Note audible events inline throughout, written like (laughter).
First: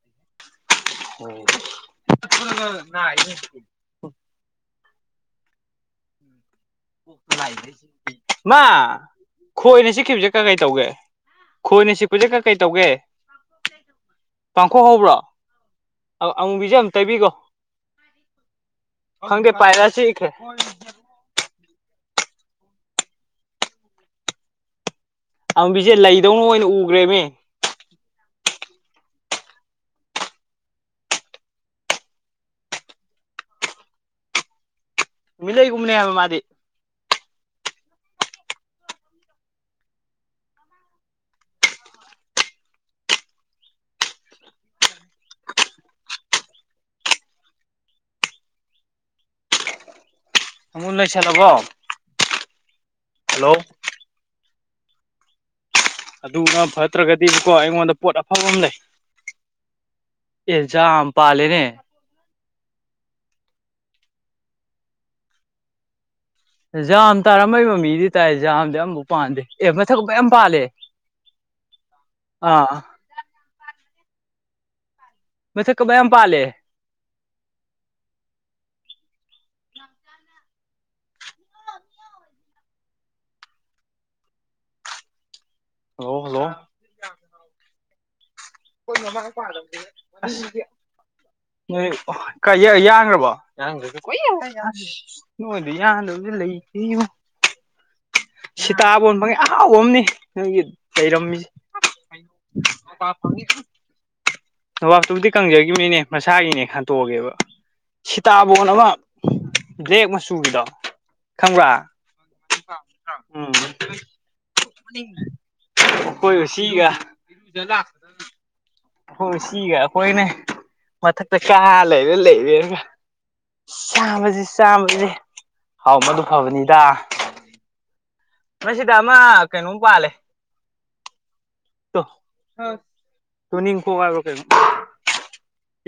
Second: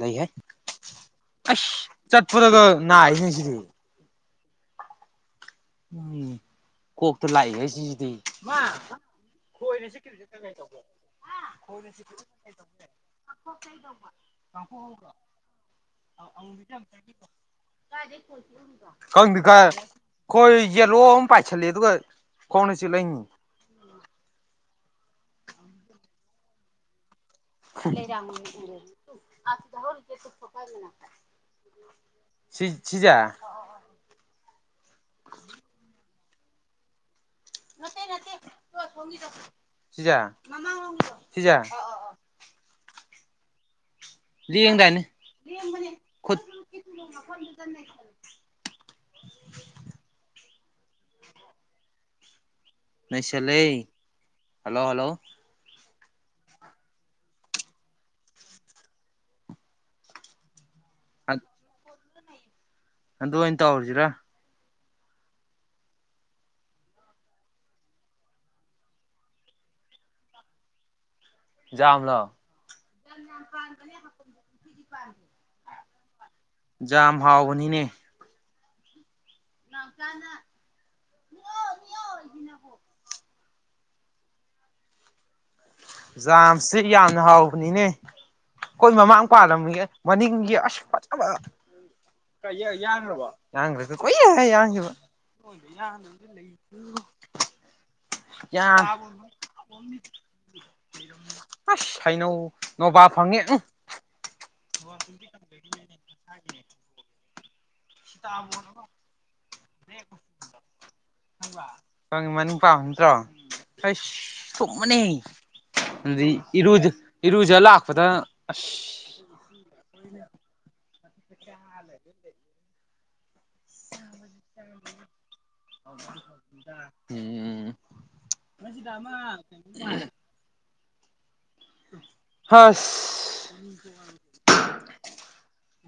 ꯂꯩꯍꯦ ꯑꯁ ꯆꯠꯄꯥꯗꯒ ꯅꯥꯏꯍꯦ ꯁꯤꯗꯤ ꯎꯝ ꯀꯣꯛꯇ ꯂꯥꯛꯏꯍꯦ ꯁꯤꯖꯤꯗꯤ ꯃꯥ ꯈꯣꯏ ꯈꯣꯏꯅ ꯆꯤꯛꯈꯤꯕꯁꯦ ꯀꯩ ꯀꯀꯩ ꯀꯩꯇꯧꯒꯦ ꯇꯧꯒꯦ ꯈꯣꯏ ꯈꯣꯏꯅ ꯆꯤꯛꯈꯤꯕꯁꯦ ꯆꯤꯛꯄꯁꯦ ꯀꯀꯩ ꯀꯩꯗꯧꯒꯦ ꯇꯧꯒꯦ ꯄꯥꯡꯈꯣꯛ ꯍꯧꯕ꯭ꯔꯣ ꯑꯃꯨꯕꯤꯁꯦ (unintelligible) ꯑꯝ (unintelligible) ꯇꯩꯕꯤꯈꯣ ꯀꯥꯏꯗꯩ ꯈꯣꯢ ꯆꯤꯛꯎꯔꯤꯕ ꯈꯪꯗꯦ ꯀꯥꯏ ꯄꯥꯏꯔ ꯆꯤꯛꯈ꯭ꯔꯦ ꯈꯣ ꯈꯣꯏ ꯌꯦꯂꯣ ꯑꯃ ꯄꯥꯏꯁꯜꯂꯛꯑꯦ ꯑꯗꯨꯒ ꯈꯣꯡꯗ ꯆꯤꯛꯂꯛꯏꯅꯤ ꯑꯃꯨꯕꯤꯁꯦ ꯂꯩꯗꯧꯅ ꯑꯣꯏꯅ ꯎꯒ꯭ꯔꯦꯃꯦ (unintelligible) ꯁꯤ ꯁꯤꯖꯦ ꯅꯨꯃꯤꯠꯂꯩ ꯒꯨꯝꯕꯅꯦꯕ ꯃꯥꯗꯤ ꯅꯠꯇꯦ ꯅꯠꯇꯦ ꯇꯨ ꯑꯁꯣꯝꯒꯤꯗꯣ ꯁꯤꯖꯦ ꯃꯃꯥꯡꯂꯣꯝꯒꯤꯗꯣ ꯁꯤꯖꯦ ꯂꯦꯡꯗꯥꯏꯅꯦ ꯂꯦꯡꯕꯅꯤ ꯈꯣꯡꯗ ꯀꯟ ꯅꯩꯁꯜꯂꯨ ꯑꯃꯨ ꯅꯩꯁꯜꯂꯕꯣ ꯅꯩꯁꯜꯂꯦ ꯍꯜꯂꯣ ꯍꯜꯂꯣ ꯑꯗꯨꯅ ꯐꯠꯇ꯭ꯔꯒꯗꯤꯕꯀꯣ ꯑꯩꯉꯣꯟꯗ ꯄꯣꯠ ꯑꯐꯕ ꯑꯃ ꯂꯩ ꯑꯦ ꯖꯥꯝ ꯄꯥꯜꯂꯦꯅꯦ ꯑꯗꯨ ꯑꯣꯏꯅ ꯇꯧꯔꯁꯤꯔꯥ ꯖꯥꯝ ꯇꯥꯔꯝꯕꯩ ꯃꯃꯤꯗꯤ ꯇꯥꯏ ꯖꯥꯝꯗꯤ ꯑꯃꯐꯥꯎ ꯄꯥꯟꯗꯦ ꯑꯦ ꯃꯊꯛ ꯃꯌꯥꯝ ꯄꯥꯜꯂꯦ ꯖꯥꯝꯂꯣ ꯑꯥ ꯃꯊꯛꯇ ꯌꯥꯝ ꯄꯥꯜꯂꯦ ꯖꯥꯝ ꯍꯥꯎꯕꯅꯤꯅꯦ ꯅꯥꯎꯆꯥꯅ ꯅꯤꯛꯑꯣ ꯅꯤꯛꯑꯣꯖꯤꯅꯕꯨ ꯍꯜꯂꯣ ꯍꯜꯂꯣ ꯖꯥꯝꯁꯤ ꯌꯥꯝꯅ ꯍꯥꯎꯕꯅꯤꯅꯦ ꯈꯣꯏ ꯃꯃꯥꯡ ꯃꯄꯥꯂꯝꯃꯤꯌꯦ ꯃꯅꯤꯡꯒꯤ ꯑꯁ ꯐꯖꯕ ꯅꯣꯏ ꯌꯥ ꯌꯥꯟꯒ꯭ꯔꯥꯕꯣ ꯌꯥꯟꯒ꯭ꯔꯦ ꯌꯥꯟꯒꯔꯦꯗ ꯀꯨꯏꯔꯦ ꯀꯨꯏꯔꯦꯗ ꯌꯥꯟꯒꯤꯕ ꯅꯣꯏꯅ ꯌꯥꯗꯕꯁꯦ ꯂꯩ ꯇꯦꯉꯣ (inaudible) ꯌꯥꯝ ꯁꯤꯇꯥꯕꯣꯟ ꯐꯪꯉꯦ ꯑꯍꯥꯎꯕ ꯑꯃꯅꯤ ꯅꯣꯏꯒꯤ ꯂꯩꯔꯝꯃꯤꯁꯦ ꯑꯁ ꯍꯩꯅꯧ ꯅꯣꯕꯥ ꯐꯪꯉꯤ ꯎꯝ ꯅꯕꯥꯞꯇꯨꯕꯨꯗꯤ ꯀꯪꯖꯒꯤꯝꯃꯤꯅꯦ ꯃꯁꯥꯒꯤꯅꯦ ꯈꯟꯇꯣꯛꯑꯒꯦꯕ ꯁꯤꯇꯥꯕꯣꯟ ꯑꯃꯥ ꯕꯂꯦꯛ ꯃꯆꯨꯒꯤꯗꯣ ꯈꯪꯕ꯭ꯔꯥ ꯈꯪꯉꯤ ꯃꯅꯨꯤꯡ ꯄꯥꯟꯕ ꯅꯠꯇ꯭ꯔꯣ ꯎꯝ ꯍꯩꯁ ꯊꯨꯝꯕꯅꯦ ꯑꯗꯨꯗꯩ ꯑꯩꯈꯣꯏ ꯎꯆꯤꯒ ꯏꯔꯨꯖ ꯏꯔꯨꯖ ꯂꯥꯛꯄꯥꯗ ꯑꯁ (unintelligible) ꯁꯤꯒ ꯑꯩꯈꯣꯏꯅꯦ ꯃꯊꯛꯇ ꯀꯥ ꯂꯩꯔꯦ ꯂꯩꯔꯦꯒ ꯆꯥꯕꯖꯤ ꯆꯥꯕꯖꯤ ꯍꯥꯎ ꯃꯗꯨ ꯐꯕꯅꯤꯗ ꯎꯝ ꯅꯣꯏꯁꯤꯗ ꯑꯃ ꯀꯩꯅꯣꯝ ꯄꯥꯜꯂꯦ ꯇꯨ ꯍꯁ ꯇꯨꯅꯤꯡꯈꯣꯛ ꯍꯣꯏꯕ꯭ꯔꯥ ꯀꯩꯅꯣ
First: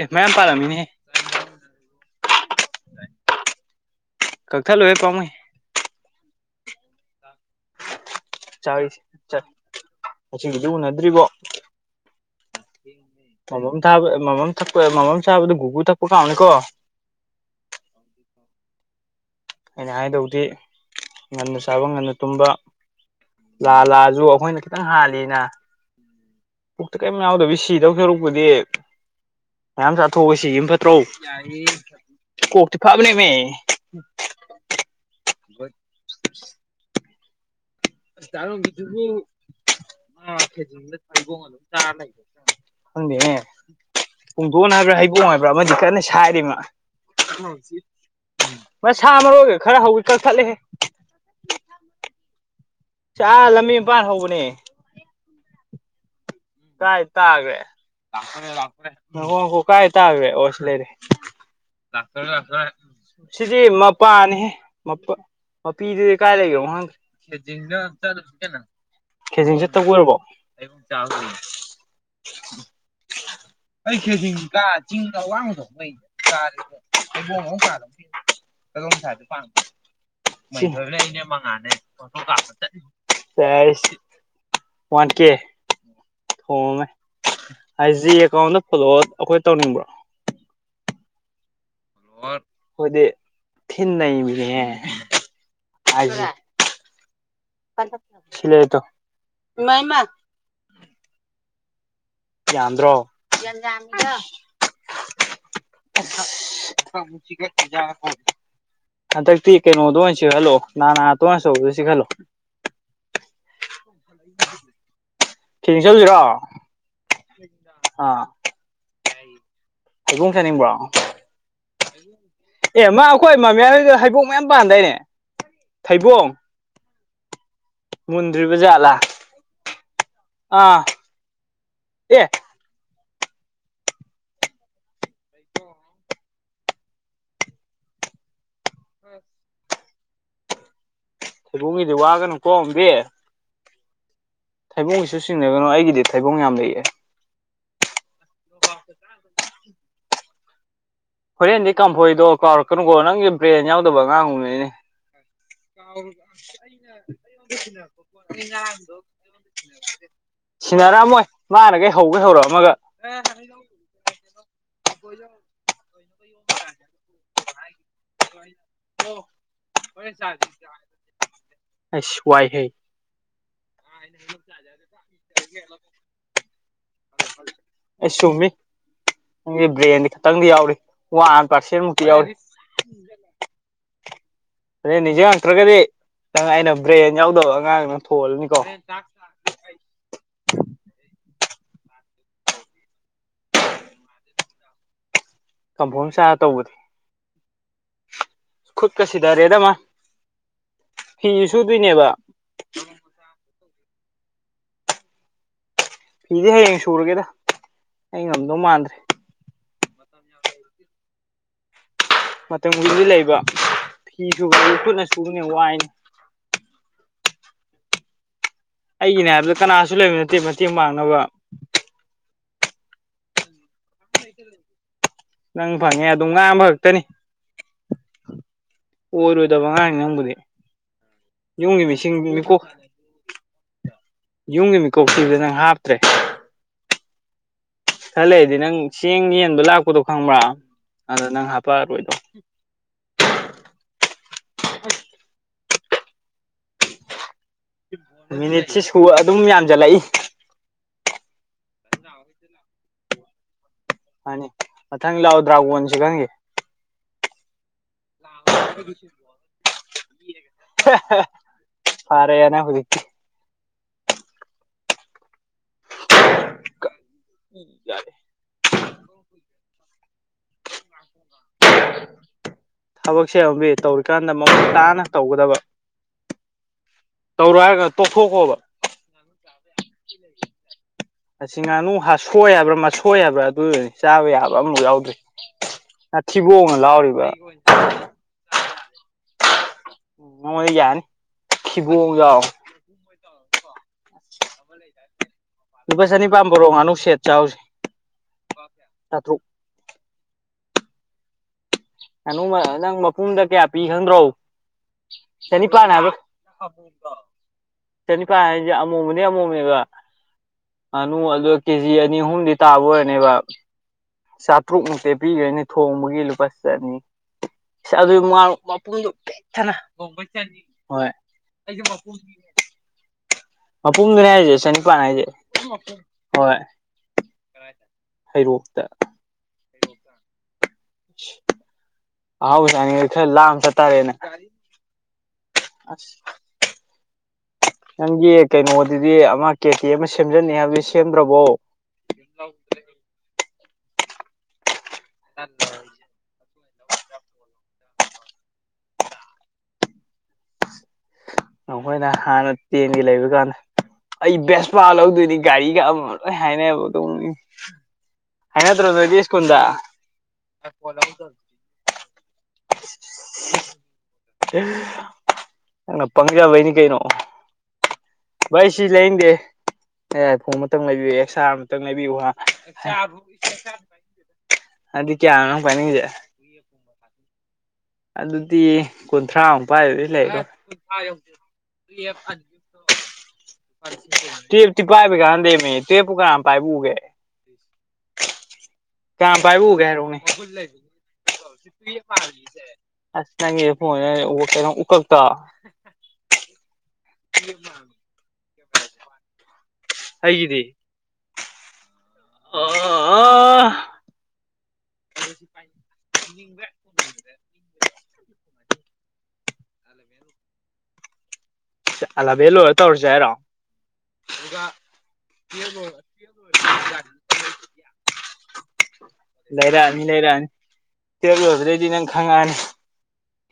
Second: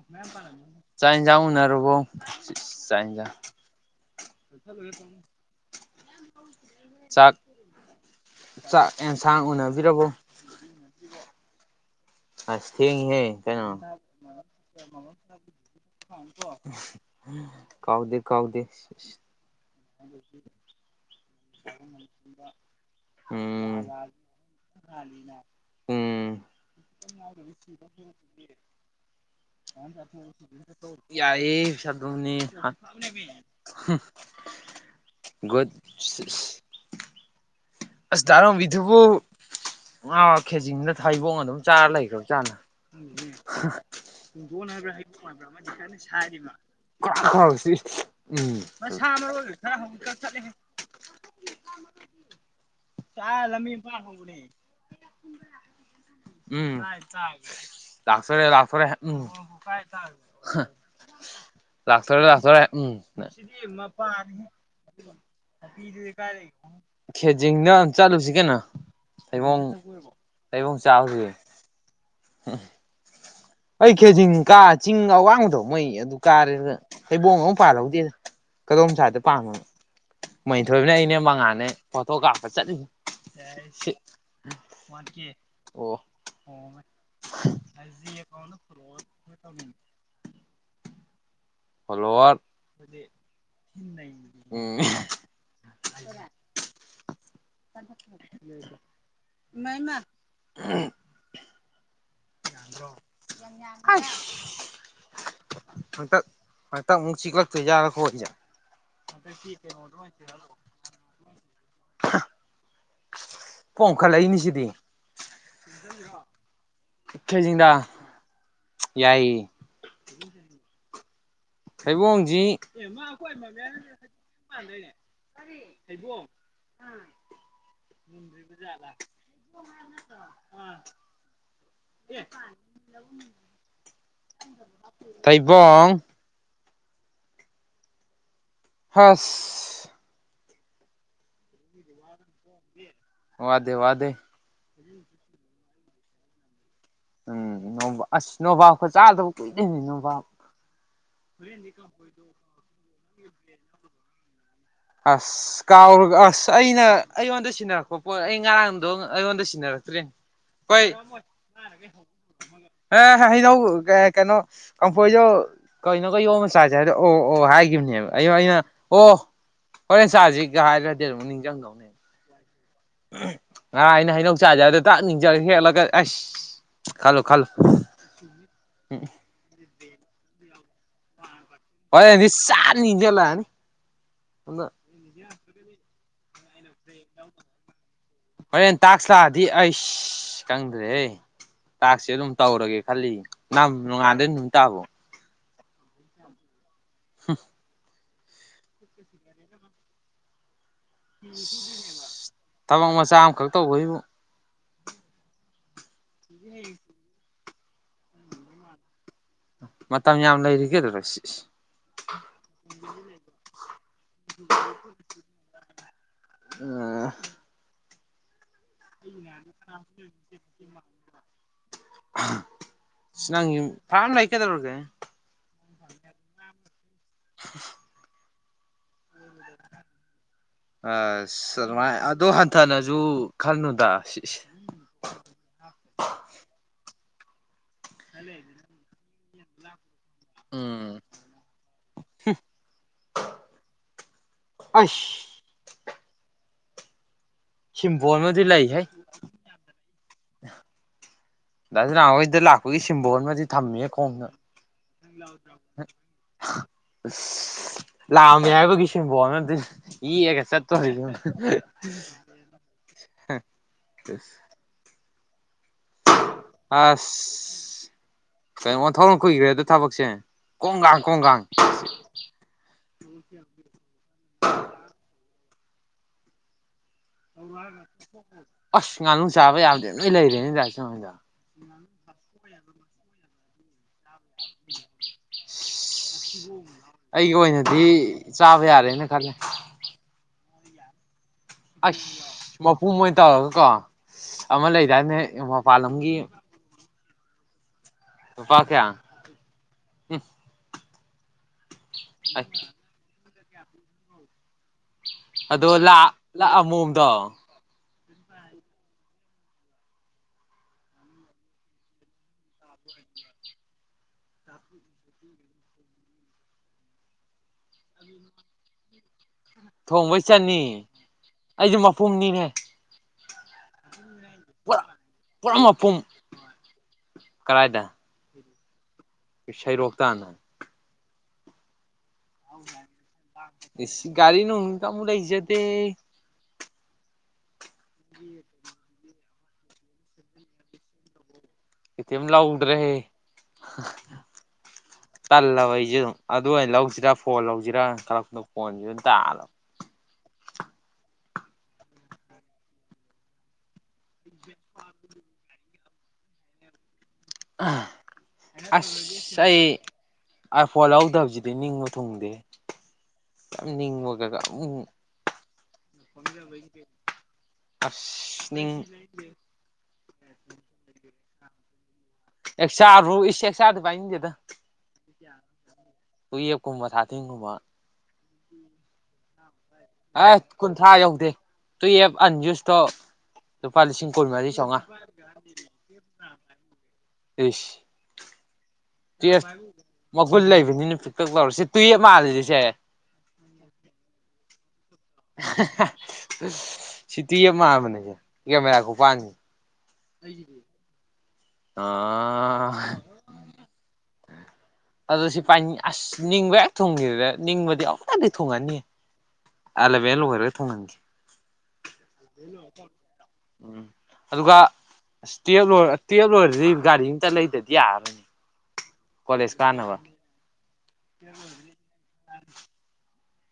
ꯑꯦ ꯃꯌꯥꯝ ꯄꯥꯜꯂꯝꯃꯤꯅꯦꯍꯦ ꯆꯥꯛ ꯏꯟꯖꯥꯡ ꯎꯅꯔꯕꯣ ꯏꯁ ꯆꯥꯛ ꯏꯟꯖꯥꯡ ꯀꯛꯊꯠꯂꯣꯍꯦ ꯄꯥꯝꯃꯨꯏ ꯆꯥꯛ ꯆꯥꯛ ꯆꯥꯔꯤꯁꯦ ꯑꯦꯟꯁꯥꯡ ꯆꯠ ꯎꯅꯕꯤꯔꯕꯣ ꯃꯁꯤꯒꯤꯖꯨ ꯎꯅꯗ꯭ꯔꯤꯕꯣ ꯑꯁ ꯊꯦꯡꯉꯤꯍꯦ ꯀꯩꯅꯣ ꯃꯥꯃꯝ ꯊꯥꯕ ꯃꯃꯝ ꯊꯛꯄ ꯃꯃꯝ ꯆꯥꯕꯗ ꯒꯨꯒꯨ ꯊꯛꯄ ꯀꯥꯎꯅꯤꯀꯣ ꯀꯥꯎꯗꯦ ꯀꯥꯎꯗꯦ ꯑꯩꯅ ꯍꯥꯏꯗꯧꯗꯤ ꯉꯟꯅ ꯆꯥꯕ ꯉꯟꯅ ꯇꯨꯝꯕ ꯂꯥ ꯎꯝ ꯂꯥꯁꯨ ꯑꯩꯈꯣꯏꯅ ꯈꯤꯇꯪ ꯍꯥꯜꯂꯤꯅ (inaudible) ꯎꯝ ꯄꯨꯛꯇ ꯀꯩꯝ ꯌꯥꯎꯗꯕꯤ ꯁꯤꯗꯧ ꯁꯔꯛꯄꯨꯗꯤ (unintelligible) ꯌꯥꯏꯍꯦ ꯀꯣꯛꯇꯤ ꯐꯕꯅꯦꯃꯦ (unintelligible) ꯒꯨꯠ (unintelligible) ꯗꯥꯔꯣꯝꯕꯤꯗꯨꯕꯨ ꯃꯥ ꯈꯦꯖꯤꯡꯗ ꯊꯩꯕꯣꯡ ꯑꯗꯨꯝ ꯆꯥꯔ ꯂꯩꯈ꯭ꯔꯕ ꯖꯥꯠꯂ ꯈꯪꯗꯦꯅꯦ ꯄꯨꯡꯗꯣꯟ ꯍꯥꯏꯕ꯭ꯔꯥ ꯍꯩꯕꯣꯡ ꯍꯥꯏꯕ꯭ꯔꯥ ꯑꯃꯗꯤ ꯀꯟꯅ ꯁꯥꯏꯔꯤ ꯃꯥ ꯀ꯭ꯔꯥꯛ ꯈꯥꯎꯁꯤ ꯎꯝ ꯃꯁꯥ ꯃꯔꯨꯒ ꯈꯔ ꯍꯧꯖꯤꯛ ꯀꯛꯊꯠꯂꯦꯍꯦ ꯆꯥ ꯂꯝꯕꯤ ꯃꯄꯥꯥꯟ ꯍꯧꯕꯅꯦ (inaudible) ꯎꯝ ꯀꯥꯏ ꯇꯥꯈ꯭ꯔꯦ ꯂꯥꯛꯇ‌ꯣꯔꯦ ꯂꯥꯛꯇ‌ꯣꯔꯦ ꯎꯝ ꯉꯥꯏꯈꯣ ꯉꯥꯏꯈꯣ ꯀꯥꯏ ꯇꯥꯈ꯭ꯔꯦ ꯑꯣ ꯁꯤ ꯂꯩꯔꯦ ꯂꯥꯛꯇ‌ꯣꯔ‌ꯦ ꯂꯥꯛꯇ‌ꯣꯔꯦ ꯎꯝ ꯁꯤꯗꯤ ꯃꯄꯥꯅꯤꯍꯦ ꯃꯄꯥ ꯃꯄꯤꯗꯨꯗꯤ ꯀꯥꯏ ꯂꯩꯈꯔꯕꯅ‌ꯣ ꯈꯦꯖꯤꯡꯗ ꯆꯠꯂꯨꯁꯤ ꯀꯩꯅꯣ ꯈꯪꯗ‌ꯦ ꯈꯦꯖꯤꯡ ꯊꯩꯕꯣꯡ ꯆꯠꯇꯕ ꯑꯣꯏꯔꯕꯣ ꯊꯩꯕꯣꯡ ꯆꯥꯎꯁꯦ (inaudible) ꯑꯩ ꯈꯦꯗꯤꯡ ꯈꯦꯖꯤꯡ ꯀꯥ ꯆꯤꯡ ꯑꯋꯥꯡꯕꯗꯣ ꯃꯣꯏ ꯑꯗꯨ ꯑꯋꯥꯡꯕꯗ‌ꯣ ꯀꯥꯔꯦꯗ ꯊꯩꯕꯣꯡ ꯑꯃ ꯄꯥꯜꯍꯧꯗꯦꯗ ꯀꯗꯣꯝ ꯁꯥꯏꯗ ꯄꯥꯟꯕꯅꯣ ꯃꯩꯊꯣꯏꯕꯅꯦ ꯑꯩꯅꯦ ꯃꯉꯥꯜꯅꯦ ꯐꯣꯇꯣ ꯀꯥꯞꯄ ꯆꯠꯂꯤꯅꯤ (unintelligible) ꯁꯤ (unintelligible) (unintelligible) ꯋꯥꯟ ꯀꯦ ꯑꯣ ꯊꯣꯡꯉꯝꯃꯦ ꯍꯥꯏ ꯖꯤ ꯑꯦꯀꯥꯎꯟꯗ ꯐꯣꯂꯣ ꯑꯩꯈꯣꯏ ꯇꯧꯅꯤꯡꯕ꯭ꯔꯣ ꯐꯣꯂꯣꯋꯔ ꯑꯩꯈ‌ꯣꯏꯗꯤ ꯊꯤꯅ ꯅꯩꯕꯅꯤꯍ‌ꯦ ꯎꯝ ꯑꯥꯏ ꯖꯤ ꯁꯤ ꯂꯩꯔ‌ꯦ ꯇꯨ (unintelligible) ꯌꯥꯝꯗ꯭ꯔꯣ ꯍꯟꯇꯛ ꯍꯟꯇꯛ ꯑꯃꯨꯛ ꯆꯤꯛꯂꯛꯇꯣꯏꯖꯥꯠꯂ (unintelligible) ꯈꯣꯏꯁꯦ ꯍꯟꯗꯛꯇꯤ ꯀꯩꯅꯣꯗ ꯑꯣꯏ ꯆꯤꯛꯍꯜꯂꯣ ꯅꯅꯥꯇ‌ꯣꯟ ꯑꯆꯧꯕꯗꯨꯗ ꯆꯤꯛꯍꯜꯂꯣ ꯄꯣꯡꯈꯠꯂꯛꯏꯅ‌ꯦ ꯁꯤꯗꯤ ꯊꯤ ꯆꯠꯂꯤꯔꯣ ꯈꯦꯖꯤꯡꯗ ꯑꯥ ꯌꯥꯏꯌ‌ꯦ ꯍꯩꯕ‌ꯣꯡ ꯆꯅꯤꯡꯕ꯭ꯔꯣ ꯍꯩꯕꯣꯡꯁꯤ ꯃꯥ ꯑꯩꯈꯣꯏ ꯃꯃꯤ ꯍꯣꯏꯗ ꯍꯩꯕꯣꯡ ꯃꯌꯥꯝ ꯄꯥꯟꯗꯥꯏꯅꯦ ꯊꯩꯕꯣꯡ ꯃꯨꯟꯗ꯭ꯔꯤꯕ ꯖꯥꯠꯂꯥ ꯑꯥ ꯑꯦ (unintelligible) ꯊꯩꯕꯣꯡ ꯍꯥꯁ ꯈ‌ꯣꯏꯗꯨꯝꯒꯤꯗꯤ ꯋꯥꯒꯅꯨꯀꯣ (unintelligible) ꯋꯥꯗꯦ ꯋꯥꯗꯦ ꯊꯩꯕꯣꯡꯒꯤꯁꯨ ꯆꯤꯡꯅꯒꯅꯨ ꯑꯩꯒꯤꯗꯤ ꯊꯩꯕꯣꯡ ꯌꯥꯝ ꯂꯩꯌ‌ꯦ ꯎꯝ ꯅꯣꯕꯥ ꯑꯁ ꯅꯣꯕꯥꯞꯀ ꯆꯥꯗꯕ ꯀꯨꯏꯔ‌ꯦꯅ‌ꯦ ꯅꯣꯕꯥꯞ ꯍꯣꯔꯦꯟꯗꯤ ꯀꯝꯐꯣꯏꯗꯣ ꯀꯥꯎꯔꯛꯀꯅꯨꯀꯣ ꯅꯪꯒꯤ ꯕ꯭ꯔꯦꯟ ꯌꯥꯎꯗꯕ ꯑꯉꯥꯡꯒꯨꯝꯅꯤꯅꯦ ꯑꯁ ꯀꯥꯎꯔ‌ꯣꯏ ꯑꯁ ꯑꯩꯅ ꯑꯩꯉꯣꯟꯗ ꯁꯤꯟꯅꯔꯛꯄ ꯄꯣꯠ ꯑꯩ ꯉꯔꯥꯡꯗꯣ ꯑꯩꯉꯣꯟꯗ ꯁꯤꯟꯅꯔꯛꯇ꯭ꯔ‌ꯦꯅꯦ ꯁꯤꯟꯅꯔꯛꯑꯝꯃꯣꯏ ꯃꯥꯅꯈꯩ ꯍꯧꯒꯩ ꯍꯧꯔꯛꯑꯝꯃꯒ ꯍ‌ꯣꯏ (unintelligible) ꯀꯥꯐꯣꯏꯗꯣ ꯀꯩꯅꯣꯒ ꯌꯣꯝꯃ ꯆꯥꯁꯦ ꯍꯥꯏꯕꯗꯣ ꯑꯣ ꯑꯣ ꯍꯥꯏꯈꯤꯕꯅꯦꯕ ꯑꯩꯗ‌ꯣ ꯑꯩꯅ ꯑꯣ ꯍꯣꯔꯦꯟ ꯆꯥꯁꯤꯒ ꯍꯥꯏꯔꯗꯤ ꯑꯗꯨꯝ ꯅꯤꯡꯁꯤꯡꯗꯧꯕ ꯏꯁ ꯋꯥꯏꯍ‌ꯦ ꯉꯔꯥꯡ ꯑꯩꯅ ꯍꯩꯅꯧ ꯆꯥꯥꯁꯦ ꯍꯥꯏꯗꯨꯗ ꯗꯛ ꯅꯤꯡꯁꯤꯡꯉꯥ ꯍꯦꯛꯍꯟꯂꯒ ꯑꯁ ꯑꯩ ꯁꯨꯝꯃꯤꯠ ꯅꯪꯗꯤ ꯕ꯭ꯔꯦꯟꯗꯤ ꯈꯤꯇꯪꯗꯤ ꯌꯥꯎꯔꯤ ꯋꯥꯟ ꯄꯥꯔꯁꯦꯟ ꯃꯨꯛꯇꯤ ꯍ‌ꯣꯔ‌ꯦꯟꯗꯤ ꯌꯥꯎꯔꯤ ꯁꯥꯠ ꯅꯤꯡꯁꯤꯡꯉꯛꯑꯅꯤ ꯍ‌ꯣꯔ‌ꯦꯟ ꯅꯤꯡꯁꯤꯡꯉꯛꯇ꯭ꯔꯒꯗꯤ ꯅꯪ ꯑꯩꯅ ꯕ꯭ꯔꯦꯟ ꯌꯥꯎꯗꯕ ꯑꯉꯥꯡ ꯍꯣꯔꯦꯟ ꯇꯥꯛꯁ ꯂꯥꯛꯑꯗꯤ ꯑꯩꯁ ꯈꯪꯗ꯭ꯔꯦꯍ‌ꯦ ꯇꯥꯛꯁ ꯁꯦ ꯑꯗꯨꯝ ꯇꯧꯔꯒꯦ ꯈꯜꯂꯤꯌ‌ꯦ ꯅꯣꯡꯉꯥꯟꯕꯗꯩ ꯅꯨꯃꯤꯠꯇꯥꯕꯐꯥꯎ ꯀꯝꯐꯣꯏ ꯑꯃ ꯆꯥꯔꯒ ꯇꯧꯕꯗꯤ ꯍ ꯈꯨꯠꯀ ꯁꯤꯗꯔꯦꯗꯃ ꯐꯤ ꯁꯨꯗꯣꯏꯅꯦꯕ ꯊꯕꯛ ꯃꯆꯥ ꯑꯃꯈꯛ ꯇꯧꯕꯩꯕꯨ ꯐꯤꯗꯤ ꯍꯌꯦꯡ ꯁꯨꯔꯒꯦꯗ ꯑꯩ ꯉꯝꯗꯧ ꯃꯥꯟꯗ꯭ꯔꯦ ꯃꯇꯝ ꯌꯥꯝ ꯂꯩꯔꯤꯒꯦꯗꯔ ꯁꯤ ꯃꯇꯝ ꯈꯨꯗꯤꯡꯒꯤ ꯂꯩꯕ ꯐꯤꯁꯨꯕ ꯑꯗꯨ ꯀꯨꯠꯅ ꯁꯨꯕꯅꯦ ꯋꯥꯏꯅꯤ ꯑ ꯑꯩꯒꯤꯅ ꯍꯥꯏꯕꯗ ꯀꯅꯥꯁꯨ ꯂꯩꯕ ꯅꯠꯇꯦ ꯃꯇꯦꯡ ꯄꯥꯡꯅꯕ ꯅꯪ ꯐꯥꯝ ꯂ ꯂꯩ ꯀꯗ ꯑꯣꯔꯒ ꯅꯪ ꯐꯪꯉꯦ ꯑꯗꯨꯝ ꯉꯥꯡꯝꯕ ꯈꯛꯇꯅꯤ ꯑꯣꯗꯕꯉ ꯉꯕꯨꯗꯤ ꯑꯃꯥꯏ ꯑꯗꯣ ꯍꯟꯊꯅꯁꯨ ꯈꯜꯅꯨꯗ ꯀꯧꯊꯤꯗꯨ ꯅꯪ ꯍꯥꯞꯇ꯭ꯔꯦ ꯈꯜꯂꯛꯏꯗꯤ ꯅꯪ ꯆꯦꯡ ꯌꯦꯟꯗꯣ ꯂꯥꯛꯄꯗꯣ ꯈꯪꯕ꯭ꯔꯥ ꯎꯝ ꯑꯗ ꯅꯪ ꯍꯥꯄꯛꯑꯔꯣꯏꯗꯣ (unintelligible) ꯁꯤꯝꯕꯣꯜ ꯑꯃꯗꯤ ꯃꯤꯅꯤꯠꯁꯤ ꯂꯩꯍꯦ ꯁꯨꯕ ꯑꯗꯨꯝ ꯌꯥꯝꯖꯜꯂꯛꯏ ꯂꯅꯅꯥꯋꯥ ꯏꯗ ꯂꯥꯛꯄꯣꯏꯒꯤ ꯁꯤꯚꯣꯟ ꯃꯗꯤ ꯍꯥꯏꯅꯤ ꯃꯊꯪ ꯂꯥꯛꯑꯣꯗ꯭ꯔꯥꯕꯟꯁꯤ ꯈꯪꯒꯦ ꯑ ꯂꯥꯛꯑꯝꯃꯦ ꯍꯥꯏꯕꯒꯤ ꯁꯤꯕꯣꯅꯗꯤ ꯌꯦꯛꯑꯒ ꯆꯠꯇꯣꯔꯤꯁꯤ ꯐꯔꯦ ꯌꯦꯅ ꯍꯗꯤ ꯑꯁ ꯑꯁ ꯀꯩꯅꯣ ꯊꯧꯔꯝ ꯀꯨꯏꯈ꯭ꯔꯦꯗ ꯊꯕꯛꯁꯦ ꯀꯣꯡꯒꯥꯡ ꯀꯣꯡꯒꯥꯡ ꯊꯕꯛ ꯁꯦꯕꯕꯤ ꯇꯧꯔꯤꯀꯥꯟꯗ ꯃꯃꯨ ꯇꯥꯅ ꯇꯧꯒꯗꯕ ꯇꯧꯔ ꯍꯥꯏꯔꯒ ꯇꯣꯛꯊꯣꯛꯈꯣꯕ ꯑꯁ ꯉꯥꯅꯨ ꯆꯥꯕ ꯌꯥꯗꯦ ꯂꯣꯏ ꯂꯩꯔꯦꯅꯤ ꯂꯥꯏꯥꯛꯁꯉꯣꯏꯗ ꯑꯁꯤ ꯉꯥꯅꯨ ꯍꯥꯁꯣꯏ ꯍꯥꯏꯕ꯭ꯔꯥ ꯃꯁꯣꯏ ꯍꯥꯏꯕ꯭ꯔꯥ ꯑꯗꯨꯅꯦ ꯆꯥꯕ ꯌꯥꯕ ꯑꯃꯐꯛ ꯌꯥꯎꯗꯦ ꯉ ꯊꯤꯕꯣꯡꯅ ꯂꯥꯎꯔꯤꯕ ꯑꯩꯒꯤ ꯑꯣꯏꯅꯗꯤ ꯆꯥꯕ ꯌꯥꯔꯦꯅ ꯈꯜꯂꯦ ꯃꯉꯣꯟꯗ ꯌꯥꯅꯤ ꯊꯤꯕꯣꯡ ꯌꯥꯎ ꯑꯁ ꯃꯄꯨꯝ ꯑꯣꯏꯅ ꯇꯧꯔꯒ ꯀꯣ ꯑꯃ ꯂꯩꯗꯥꯏꯅꯦ ꯃꯄꯥꯟ ꯂꯝꯒꯤ ꯂꯄꯥꯁꯥꯅꯤ ꯄꯥꯝꯝꯕ ꯔꯣꯉꯥꯅ ꯁꯦꯠ ꯆꯥꯎꯁ ꯂꯨꯄꯥ ꯀꯌꯥ ꯆꯇ꯭ꯔꯨꯛ ꯎꯝ ꯀꯥꯅꯨ ꯅꯪ ꯃꯄꯨꯝꯗ ꯀꯌꯥ ꯄꯤ ꯈꯪꯗ꯭ꯔꯣ ꯆꯅꯤ ꯑꯗꯣ ꯄꯅꯦ ꯂꯥꯛ ꯂꯥꯛ ꯑꯃꯣꯝꯗꯣ ꯆꯅꯤ ꯀꯥꯏ ꯍꯥꯏꯦ ꯑꯃꯃꯣꯃꯅꯤ ꯑꯃꯃꯣꯃꯦꯒ ꯉꯥꯅꯨ ꯑꯗꯨ ꯀꯦꯖꯤ ꯑꯅꯤ ꯑꯍꯨꯝꯗꯤ ꯇꯥꯕ ꯑꯣꯏꯔꯅꯦꯕ ꯆꯥꯇ꯭ꯔꯨꯛ ꯃꯨꯛꯇꯤ ꯄꯤꯈꯣꯏꯅꯤ ꯊꯣꯡꯕꯒꯤ ꯂꯨꯄꯥ ꯆꯅꯤ ꯑꯗꯨ ꯃꯄꯨꯝꯗꯨꯣ ꯄꯤꯊꯅ ꯊꯣꯡꯕꯩ ꯆꯅꯤ ꯍꯣꯏ ꯑꯩꯁꯨ ꯃꯄꯨꯝꯅꯤꯅꯦ ꯃꯄꯨꯝ ꯃꯤꯔ ꯍꯥꯏꯖꯦ ꯄꯨꯔꯥ ꯆꯅꯤꯄꯥꯟ ꯍꯥꯏꯁꯦ ꯄꯨꯔꯥ ꯃꯄꯨꯝ ꯍꯣꯏ ꯍꯩꯔꯣꯛꯇ ꯁꯩꯔꯣꯛꯇꯥꯟꯅ ꯑꯍꯥꯎꯁꯅꯤ ꯈꯔ ꯂꯥꯛꯑ ꯑꯃ ꯆꯠꯇꯥꯔꯦꯅꯦ ꯀꯃ ꯂꯩꯥꯏꯁꯦ ꯅꯪꯒꯤ ꯀꯩꯅꯣꯗꯗꯤ ꯑꯃ ꯀꯦꯇꯤ ꯑꯃ ꯁꯦꯝꯖꯟꯅꯤ ꯍꯥꯏꯕꯗꯤ ꯁꯦꯝꯗ꯭ꯔꯕꯣ ꯏꯇ ꯂꯥꯎꯗꯔꯦ ꯇꯜꯂꯥꯕꯏ ꯑꯗꯨꯣ ꯑꯗꯨ ꯑꯩꯅ ꯂꯧꯁꯤꯔꯥ ꯐꯣꯟ ꯂꯧꯁꯤꯔꯥ ꯈꯜꯂꯛꯄꯗꯣ ꯐꯣꯟꯁꯤ ꯑꯗꯨꯝ ꯇꯥꯜꯂꯕ ꯅꯈꯣꯏꯅ ꯍꯥꯟꯅ ꯇꯦꯡꯒꯦ ꯂꯩꯕ ꯀꯥꯟꯗ ꯑꯩ ꯕꯦꯁꯄꯥ ꯂꯧꯗꯣꯏꯅꯤ ꯒꯥꯔꯤ ꯍꯥꯏꯦꯅꯦꯕꯣ ꯇ ꯑꯁ ꯑꯩ ꯑ ꯐꯣꯟ ꯂꯧꯗꯕꯁꯤꯗꯤ ꯅꯤꯡꯕ ꯊꯨꯡꯗꯦ ꯌꯥꯝꯒꯦꯒ ꯎꯝ ꯑ ꯄꯪꯖ ꯋꯥꯅꯤ ꯀꯩꯅꯣ ꯑꯁ ꯚꯥꯏ ꯁꯤ ꯂꯩꯅꯤꯡꯗꯦ ꯑꯦ ꯐꯣꯡ ꯑꯃꯇꯪ ꯂꯩꯕꯤꯌꯨ ꯑꯦꯛꯁꯥ ꯑꯃꯇꯪ ꯂꯩꯕꯤꯌꯨ ꯍꯥ ꯑꯦꯛꯁꯇ꯭ꯔꯥꯕꯨ ꯏꯁ ꯑꯦꯛꯁꯇ꯭ꯔꯥꯗꯤ ꯄꯥꯏꯅꯤꯡꯗꯦꯗ ꯑꯗꯨ ꯀꯌꯥꯅꯣꯨ ꯄꯥꯏꯅꯤꯡꯁꯦ ꯎꯨꯌꯦꯞ ꯀꯨꯝꯕ ꯁꯥꯊꯤꯡꯒꯨꯝꯕ ꯑꯗꯨꯗꯤ ꯀꯨꯟꯊ꯭ꯔꯥꯃꯨ ꯑꯦꯁ ꯀꯨꯟꯊ꯭ꯔꯥ ꯌꯧꯗꯦ ꯇꯨꯌꯦꯞ ꯑꯟ ꯌꯨꯁꯇꯣ ꯇꯤ ꯄꯥꯏꯕ ꯀꯥꯟꯗꯦ ꯇꯦꯕꯨ ꯀ ꯄꯥꯏꯕ ꯎꯒꯦ ꯑꯦꯁ ꯀꯌꯥꯝ ꯄꯥꯏꯕꯒꯦ ꯍꯥꯏꯔꯛꯅꯦꯦ ꯃꯒꯨꯟ ꯂꯩꯕꯅꯤꯅ ꯄꯤꯛꯇꯛ ꯂꯥꯎꯔ ꯁꯤ ꯇꯨꯌꯦꯞ ꯃꯥꯜꯂꯤꯁꯦ ꯑꯁ ꯅꯪ ꯐ ꯁꯤꯇꯤ ꯑꯃ ꯄꯝꯕꯅꯦꯁꯦ ꯀꯦꯃꯦꯔꯥ ꯈ ꯄꯥꯡꯉ ꯑꯩꯒꯤꯗꯤ ꯑꯥ ꯑꯣ ꯑꯗꯨꯣ ꯁꯤ ꯄꯥꯏ ꯑꯁ ꯅꯤꯡꯕ ꯍꯦꯛ ꯊꯨꯡꯈꯤꯗꯗ ꯅꯤꯡꯕꯗꯤ ꯑꯗꯩ ꯊꯣꯡꯉꯅꯤ ꯑꯂꯕꯤꯌꯥ ꯂꯒꯔꯒ ꯊꯣꯡꯒꯦ ꯑꯂꯥꯚꯦꯟ ꯂꯣꯏꯔ ꯇꯧꯔꯁꯦ ꯍꯥꯏꯔꯣ ꯎꯝ ꯑꯗꯨꯒ ꯏꯁꯇꯦꯞ ꯂꯣꯏ ꯇ꯭ꯋꯦꯜꯕ ꯂꯣꯏꯔꯗꯤ ꯒꯥꯔꯤ ꯑꯝꯇ ꯂꯩꯗꯗꯤ ꯌꯥꯔꯔꯣꯏ ꯂꯩꯔꯛꯑꯅꯤ ꯂꯩꯔꯛꯑꯅꯤ ꯇ꯭ꯋꯦꯜꯕ ꯂꯣꯏꯕꯗꯩꯗꯤ ꯅꯪ ꯈꯪꯉꯛꯑꯅꯤ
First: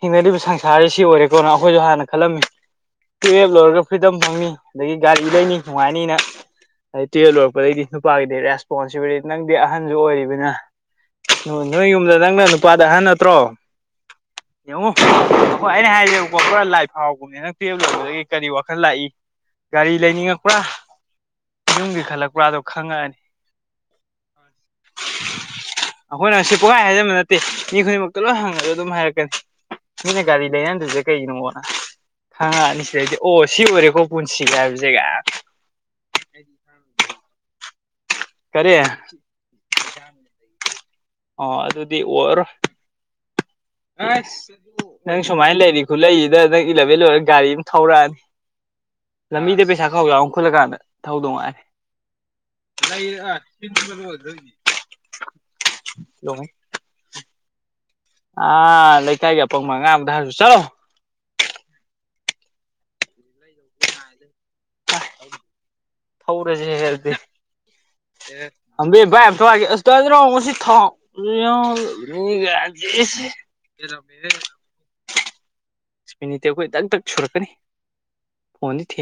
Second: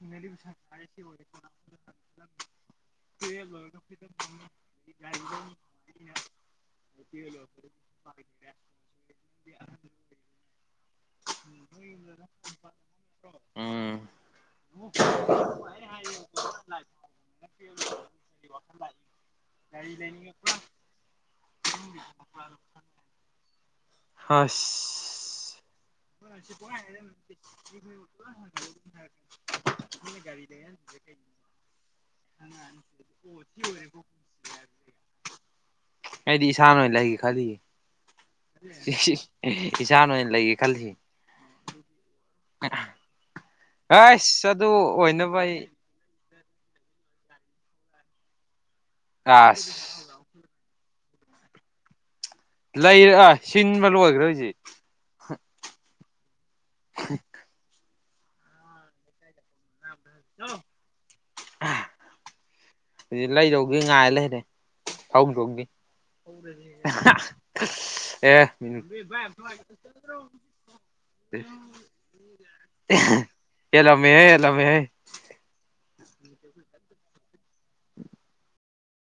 ꯊꯦꯡꯅꯔꯤꯕ ꯁꯪꯁꯥꯔꯖꯤ ꯁꯤ ꯑꯣꯏꯔꯦꯀꯣꯅ ꯑꯈꯣꯏꯁꯨ ꯍꯥꯟꯅ ꯈꯜꯂꯝꯃꯤ ꯇꯨꯋꯦꯜꯞ ꯂꯣꯏꯔꯒ ꯐ꯭ꯔꯤꯗꯝ ꯐꯪꯅꯤ ꯑꯗꯒꯤ ꯒꯥꯔꯤ ꯂꯩꯅꯤ ꯅꯨꯡꯉꯥꯏꯅꯤꯅ ꯑꯗꯩ ꯇ꯭ꯋꯦꯜꯞ ꯂꯣꯏꯔꯛꯄꯗꯩꯗꯤ ꯅꯨꯄꯥꯒꯤꯗꯤ ꯔꯦꯁꯄꯣꯟꯁꯤꯕꯤꯂꯤꯇꯤ ꯅꯪꯗꯤ ꯑꯍꯟꯖꯨ ꯑꯣꯏꯔꯤꯕꯅꯤꯅ (unintelligible) ꯅꯣꯏ ꯌꯨꯝꯗꯣ ꯅꯪꯅ ꯅꯨꯄꯥꯗ ꯑꯍꯟ ꯅꯠꯇ꯭ꯔꯣ ꯎꯝ ꯌꯦꯡꯉꯣ ꯑꯩꯈꯣꯏ ꯑꯩꯅ ꯍꯥꯏꯔꯦꯕꯀꯣ (unintelligible) ꯂꯥꯏ ꯐꯥꯎꯕꯅꯦꯅ ꯇꯨꯋꯦꯜꯞ ꯂꯣꯏꯔꯛꯄꯗꯒꯤ ꯀꯔꯤ ꯋꯥꯈꯜ ꯂꯥꯛꯏ ꯒꯥꯔꯤ ꯂꯩꯅꯤꯡꯉꯛꯄ꯭ꯔꯥ ꯌꯨꯝꯒꯤ ꯈꯜꯂꯛꯄ꯭ꯔꯥꯗꯣ ꯈꯪꯉꯛꯑꯅꯤ ꯍꯁ ꯑꯩꯈꯣꯏꯅ ꯁꯤ ꯄꯨꯡꯍꯥꯏ ꯍꯥꯏꯖꯟꯕ ꯅꯠꯇꯦ ꯃꯤ ꯈꯨꯗꯤꯡꯃꯛꯇ ꯂꯣꯏ ꯍꯪꯉꯁꯨ ꯑꯗꯨꯝ ꯍꯥꯏꯔꯛꯀꯅꯤ ꯃꯤꯅ ꯒꯥꯔꯤ ꯂꯩꯅꯗ꯭ꯔꯤꯁꯦ (unintelligible) ꯀꯩꯒꯤꯅꯣꯅ ꯈꯪꯉꯛꯑꯅꯤ ꯁꯤꯗꯩꯗꯤ ꯑꯣ ꯁꯤ ꯑꯣꯏꯔꯦꯀꯣ ꯄꯨꯟꯁꯤ ꯍꯥꯏꯕꯖꯦ ꯒꯥꯏ ꯑꯩꯗꯤ ꯏꯁꯥꯅ ꯑꯣꯏꯅ ꯂꯩꯒꯦ ꯈꯜꯂꯤꯌꯦ ꯀꯔꯤ ꯏꯁ ꯏꯁ ꯏꯁꯥꯅ ꯑꯣꯏꯅ ꯂꯩꯒꯦ ꯀꯜꯂꯤꯌꯦ ꯑꯣ ꯑꯗꯨꯗꯤ ꯑꯣꯏꯔꯔꯣꯏ ꯑꯁ ꯑꯗꯨ ꯅꯪ ꯑꯣꯏꯅꯕ ꯁꯨꯃꯥꯏꯅ ꯑꯩ ꯂꯩꯔꯤ ꯈꯨꯠꯂꯩꯖꯤꯗ ꯅꯪ ꯏꯂꯚꯦꯟ ꯂꯣꯏꯔ ꯒꯥꯔꯤ ꯑꯃ ꯊꯧꯔꯛꯑ ꯂꯝꯕꯤꯗ ꯑꯁ ꯄꯩꯁꯥ ꯈꯥꯎꯖꯥꯎ ꯑꯃ ꯈꯨꯜꯂꯀꯥꯟꯗ ꯊꯧꯗꯣꯡꯉꯥꯏ ꯂꯩꯔꯦ ꯑꯥ ꯁꯤꯟꯕ ꯂꯣꯏꯒ꯭ꯔꯦ ꯍꯧꯖꯤꯛ (unintelligible) ꯑꯥ ꯂꯩꯀꯥꯏꯒꯤ ꯑꯄꯪꯕ ꯑꯉꯥꯡ ꯑꯃꯗ ꯍꯥꯏꯔꯨ ꯆꯠꯂꯣ ꯍꯨꯖꯤꯛ ꯂꯩꯗꯧꯒꯤ ꯉꯥꯏ ꯂꯩꯔꯦ ꯊꯧꯗꯧꯒꯤ ꯊꯧꯔꯖꯦ ꯍꯦ ꯑꯗꯨꯗꯤ ꯑꯦ ꯑꯝꯕꯤ ꯚꯥꯏꯠ ꯑꯝꯇ ꯋꯥꯏꯒꯦ ꯑꯁ ꯗꯥ ꯖꯤꯅꯥꯎ ꯉꯁꯤ ꯊꯥꯎ (unintelligible) ꯍꯦꯜꯂꯝꯃꯦꯍꯦ ꯍꯦꯜꯂꯝꯃꯦꯍꯦ ꯃꯤꯅꯤꯠꯇꯤ ꯑꯩꯈꯣꯏ ꯗꯛ ꯗꯛ ꯁꯨꯔꯛꯀꯅꯤ (inaudible) ꯐꯣꯟꯗꯤ ꯊꯦ